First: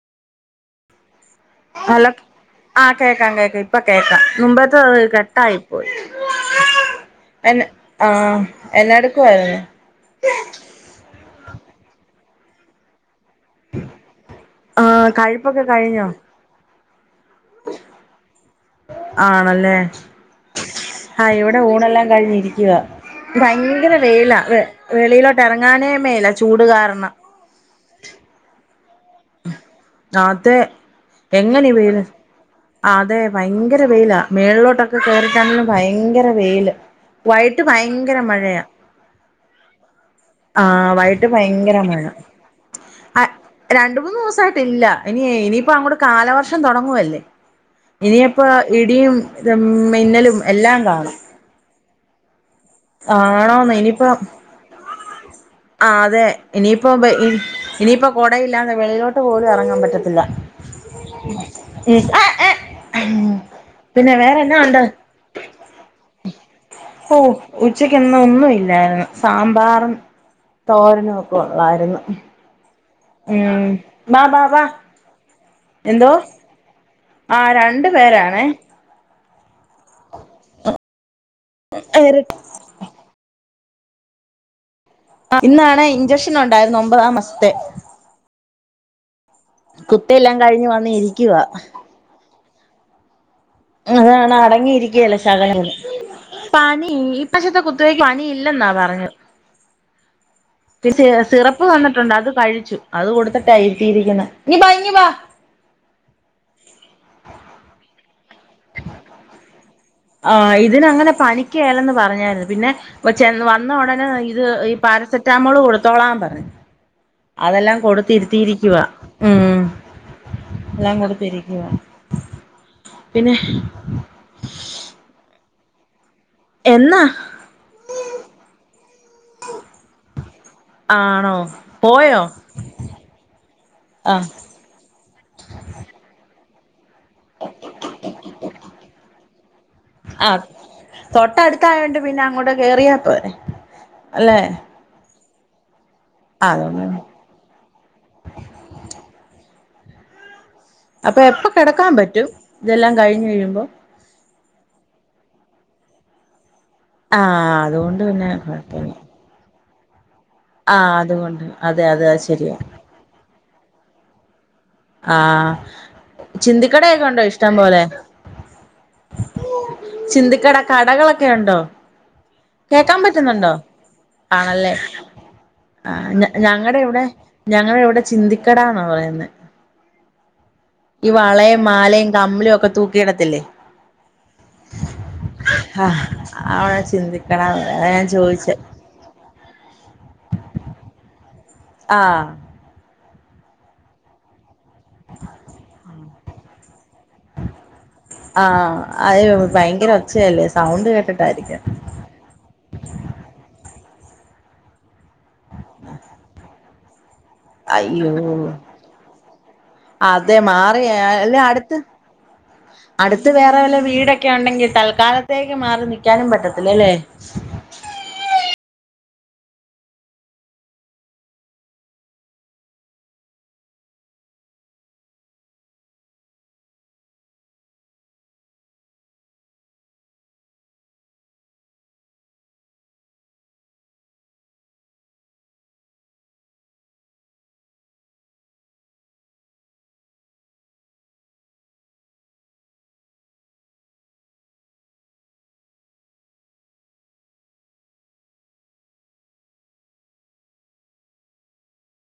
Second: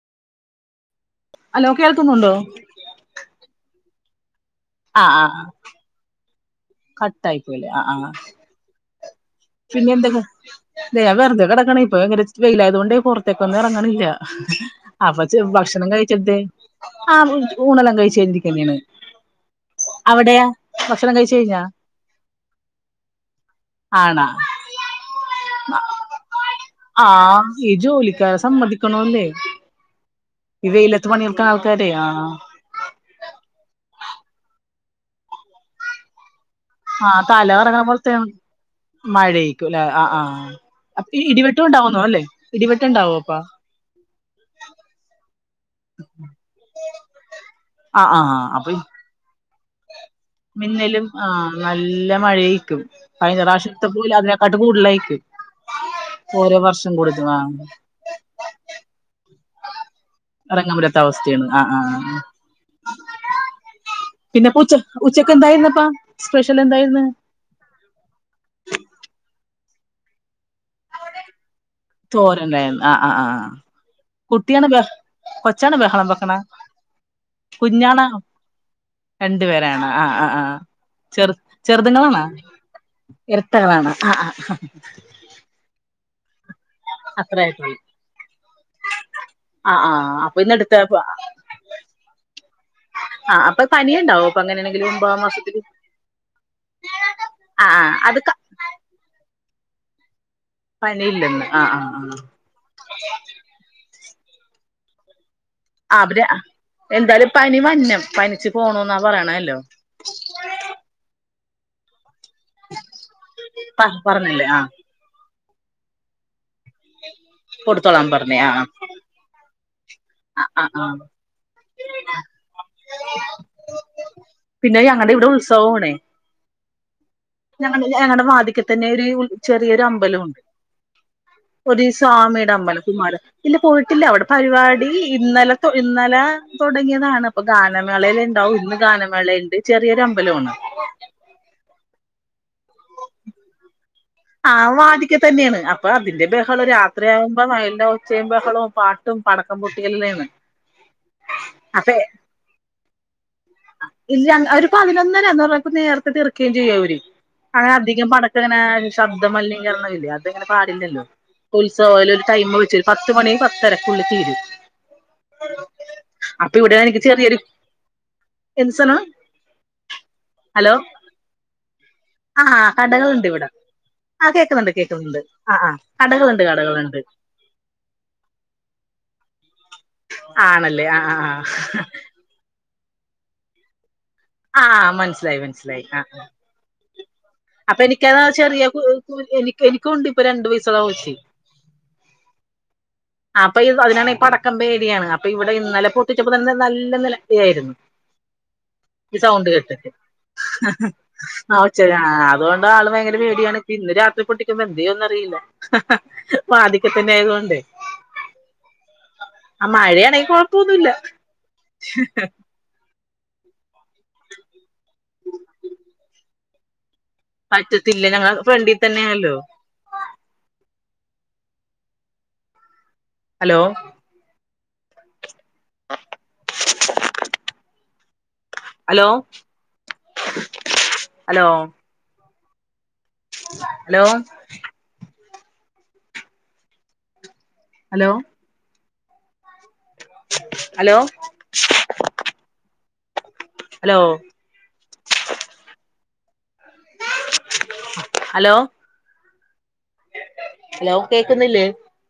hello കേൾക്കുന്നുണ്ടോ ആഹ് കേക്കാം കേക്കാം ഇപ്പ കേക്കാം മുമ്പത്ത അത് ആഹ് ആഹ് കട്ടായി പോയി കട്ടായി എന്ന പോയില്ലേ ആഹ് എന്നാട്ക്കുവാര്ന്നു പിന്നെന്തക്കാ ദെ ഞാ വെർതെ കടക്ക്ണെ ഇപ്പ ഇങ്ങന വെയ്ലായതോണ്ടെ പൊർ തേക്കൊന്നും എറങ്ങ്ണില്ല ആ അപ്പ ച്ച് കഴിപ്പൊക്കെ ഭക്ഷണം കഴിഞ്ഞോ കഴിച്ച തെ [unintelligible] ഊണെല്ലാം കഴിച്ച് കയിഞ്ഞ് രിക്കന്നെണ് ആണല്ലേ ആഹ് കഴിച്ച് ഇവിടെ കഴിഞ്ഞാ ഊണെല്ലാം കഴിഞ്ഞ് ഇരിക്കുവാ ഭയങ്കര ആണാ വെയ്ല വെ വെളിയിലോട്ട് എറങ്ങാനേ മേല ചൂട് കാരണം ആഹ് ഈ ജോലിക്കാരെ സമ്മതിക്കണ്ണം ല്ലേ അതെ ഈ വെയ്ലത്ത് പണിട്ക്ക്ണ ആൾക്കാരെ ആഹ് ആഹ് അതെ ഭയങ്കര വെയിലാ മേളിലോട്ടൊക്കെ കേറിട്ടന്നെ ഭയങ്കര വെയില് ആഹ് തല വൈകിട്ട് കറങ്ങണ ഭയങ്കര അപ്പോത്തിനും മഴയാ മഴയ്ക്കും ല്ലേ ആഹ് ആഹ് ആ അ ഈ വൈകിട്ട് ഇടിവെട്ടു ഭയങ്കര ഉണ്ടാവുന്നു മഴ അല്ലേ ഇടിവെട്ടം ണ്ടാവോ അപ്പ രണ്ട് മൂന്ന് ദിവസായി ട്ടില്ല ഇനി ഇനിയിപ്പ അങ്ങോട്ട് കാലവർഷം തുടങ്ങുവല്ലേ ആഹ് ഇനിയി ആഹ് പ്പോ അപ്പൊ ഇടിയും മിന്നലും എല്ലാം മിന്നലും കാണും ആഹ് നല്ല മഴയ്ക്കും കഴഞ്ഞ ആണോന്ന് പ്രാവശ്യത്തെ പോലെ അതിനെക്കാട്ട് കൂടുലായി പോയി ആഹ് അതെ ഇനിയിപ്പോ ഇനി ഇനിയിപ്പോ കൊടയില്ലാതെ വെളിയിലോട്ട് പോലും എറങ്ങാൻ പറ്റത്തില്ല ഇറങ്ങാൻ പറ്റാത്ത അവസ്ഥയെണ് ആഹ് ആഹ് ആഹ് ആഹ് പിന്നെ വേറെന്നാ പ്പം ഉച്ച ഉണ്ട് ഉച്ചക്ക് എന്തായിരുന്നപ്പം സ്പെഷ്യൽ എന്തായിരുന്ന് ഉച്ചക്കിന്ന് ഒന്നും ഇല്ലാരുന്ന് സാമ്പാറും തോരനും ഒക്കെ ഒള്ളാരുന്ന് [unintelligible] ആഹ് ആഹ് ആഹ് ബാ ബാ ബാ കുട്ടിയാണ ബഹ് കൊച്ചാണോ ബഹളം എന്തോ വെക്കണ ആ രണ്ടു കുഞ്ഞാണാ പേരാണേ രണ്ടു പേരാണ ആഹ് ആഹ് ആഹ് ചെറു ചെറുതുങ്ങളാണോ ഇരട്ടകളാണോ ആഹ് ആഹ് ആഹ് ആഹ് ഇന്നാണെ ഇഞ്ചക്ഷൻ ഒണ്ടാരുന്ന് ഒമ്പതാം മാസത്തെ അത്രായിട്ടുള്ളൂ ആഹ് ആഹ് ആഹ് കുത്തെല്ലാം അപ്പൊ കഴിഞ്ഞ് വന്ന് ഇന്നടുത്തപ്പൊ ആഹ് ഇരിക്കുവാ ആഹ് അപ്പൊ ഉം പനിയുണ്ടാവും അതാണ് അപ്പൊ അങ്ങനെയാണെങ്കിലും അടങ്ങിയിരിക്കുകേല ഒമ്പതാം ശകലം മാസത്തില് പോലും പനി ഈ പ്രാശ്യത്തെ ആഹ് ആഹ് കുത്തിവെയ്ക്ക് അത് ക പനിയില്ല ഇല്ലെന്നാ പറഞ്ഞത് സി സി പനിയില്ലെന്ന് സിറപ്പ് ആഹ് ആഹ് തന്നിട്ടൊണ്ട് ആഹ് അത് കഴിച്ചു അത് കൊടുത്തിട്ടാ ഇരുത്തിയിരിക്കുന്ന ഇങ്ങ് ബാ ഇങ്ങ് ബാ അവര് എന്തായാലും പനി വന്നം പനിച്ച്പോണോന്നാ പറയണല്ലോ ആഹ് ഇതിനങ്ങനെ പനിക്ക്കേലന്ന് പറഞ്ഞാരുന്ന് പിന്നെ ചെ വന്ന പ ഒടനെ ഇത് പറഞ്ഞില്ലേ ആഹ് പാരസെറ്റാമോള് കൊടുത്തോളാമ്പറഞ്ഞു അതെല്ലാം കൊടുത്തോളാൻ പറഞ്ഞേ ആഹ് കൊടുത്തിരുത്തിയിരിക്കുവാ ഉം ആഹ് ആഹ് ആഹ് എല്ലാംകൊടുത്തിരിക്കുവാ പിന്നെ പിന്നെ ഞങ്ങടെ ഇവടെ ഉത്സവവാണേ എന്നാ ഞങ്ങ ഞങ്ങടെ വാതിക്കെ തന്നെ ഒരു ചെറിയൊരു അമ്പലവൊണ്ട് ആണോ ഒരു പോയോ സ്വാമിയുടെ അമ്പല [unintelligible] ഇല്ല പോയിട്ടില്ല അവിടെ ആഹ് പരിപാടി ഇന്നലെ തൊ ഇന്നലെ തൊടങ്ങിയതാണ് അപ്പൊ ഗാനമേളേല് ഉണ്ടാവും ഇന്ന് ഗാനമേളയുണ്ട് ചെറിയൊരു ആഹ് അമ്പലവാണ് തൊട്ടടുത്തായോണ്ട് പിന്നെ അങ്ങോട്ട കേറിയാ പോരെ അല്ലെ ആഹ് വാതിക്ക തന്നെയാണ് അപ്പൊ അതിന്റെ ആഹ് ബഹള അതുകൊണ്ട് രാത്രിയാവുമ്പോ [unintelligible] ഒച്ചേം ബഹളോം പാട്ടും പടക്കം പൊട്ടികലല്ലേണ് അപ്പൊ എപ്പ കെടക്കാൻ പറ്റും ഇതെല്ലാം കഴിഞ്ഞ് കഴിയുമ്പം ഒരു രണ് പതിനൊന്നര അന്നുപറഞ്ഞാ നേരത്തെ തീർക്കുകെം ചെയ്യവര് ആഹ് അങ്ങനെ അതുകൊണ്ട് അധികം പിന്നെ പടക്ക ഇങ്ങനെ കുഴപ്പമില്ല ശബ്ദ മലിനീകരണംമില്ലേ അത് അതിങ്ങനെ ആഹ് പാടില്ലല്ലോ അതുകൊണ്ട് അതെ അതെ ഉത്സവൽ അത് ഒരു ടൈമ് ശരിയാ വെച്ച പത്ത് മണി പത്തരക്കുള്ളിൽ തീരും ആഹ് അപ്പൊ ചിന്തിക്കടയൊക്കെ ഒണ്ടോ ഇഷ്ടം പോലെ എന്ത്സാന ചിന്തിക്കട കടകളൊക്കെ ഒണ്ടോ ആ കേക്കാൻ കടകളുണ്ട് ഇവിടെ പറ്റുന്നുണ്ടോ ആ കേക്കുന്നുണ്ട് ആണല്ലേ കേക്കുന്നുണ്ട് ആ കടകളുണ്ട് ഞങ്ങടെ കടകളുണ്ട് ഇവിടെ ഞങ്ങള ഇവിടെ ചിന്തിക്കടാ എന്നാ പറയുന്നെ ആണല്ലേ ആ ഈ ആ വളയും മാലയും കമ്മലും ഒക്കെ തൂക്കിയിടത്തില്ലേ ആഹ് മനസ്സിലായി മനസ്സിലായി ആഹ് ആഹ് അവടെ ചിന്തി അപ്പൊ എനിക്ക് അതാ ചെറിയ കു എനി എനിക്കുവൊണ്ട് ഇപ്പൊ രണ്ടു വയസൊള്ള കൊച്ച് ആഹ് ആഹ് അപ്പൊ ഇ അതിനാണെ പടക്കം പേടിയാണ് അപ്പൊ ഇവിടെ ഇന്നലെ പൊട്ടിച്ചപ്പോ തന്നെ നല്ല നില വിളിയാരുന്നു ആഹ് ഈ അയ്യോ സൗണ്ട് കേട്ടിട്ട് ഭയങ്കര ഒച്ചയല്ലേ സൗണ്ട് [unintelligible] കേട്ടിട്ടായിരിക്കും അതുകൊണ്ട് ആള് ഭയങ്കര പേടിയാണ് അപ്പൊ ഇന്ന് രാത്രി പൊട്ടി ഇനിപ്പോ എന്തെയ്യുംന്ന് അറിയില്ല വാതിക്കത്തന്നെ ആയതുകൊണ്ട് അയ്യോ ആ മഴയാണെങ്കിൽ അതെ മാറിയ കുഴപ്പമൊന്നുമില്ല അല്ലേ അടുത്ത് അടുത്ത് വേറെ വല്ല വീടൊക്കെ ഒണ്ടെങ്കിൽ തൽക്കാലത്തേക്ക് മാറി നിക്കാനും പറ്റത്തില്ലല്ലേ പറ്റത്തില്ല ഞങ്ങളെ ഫ്രണ്ടീ തന്നെ ആണല്ലോ hello hello hello hello hello hello hello hello hello കേക്കുന്നില്ലേ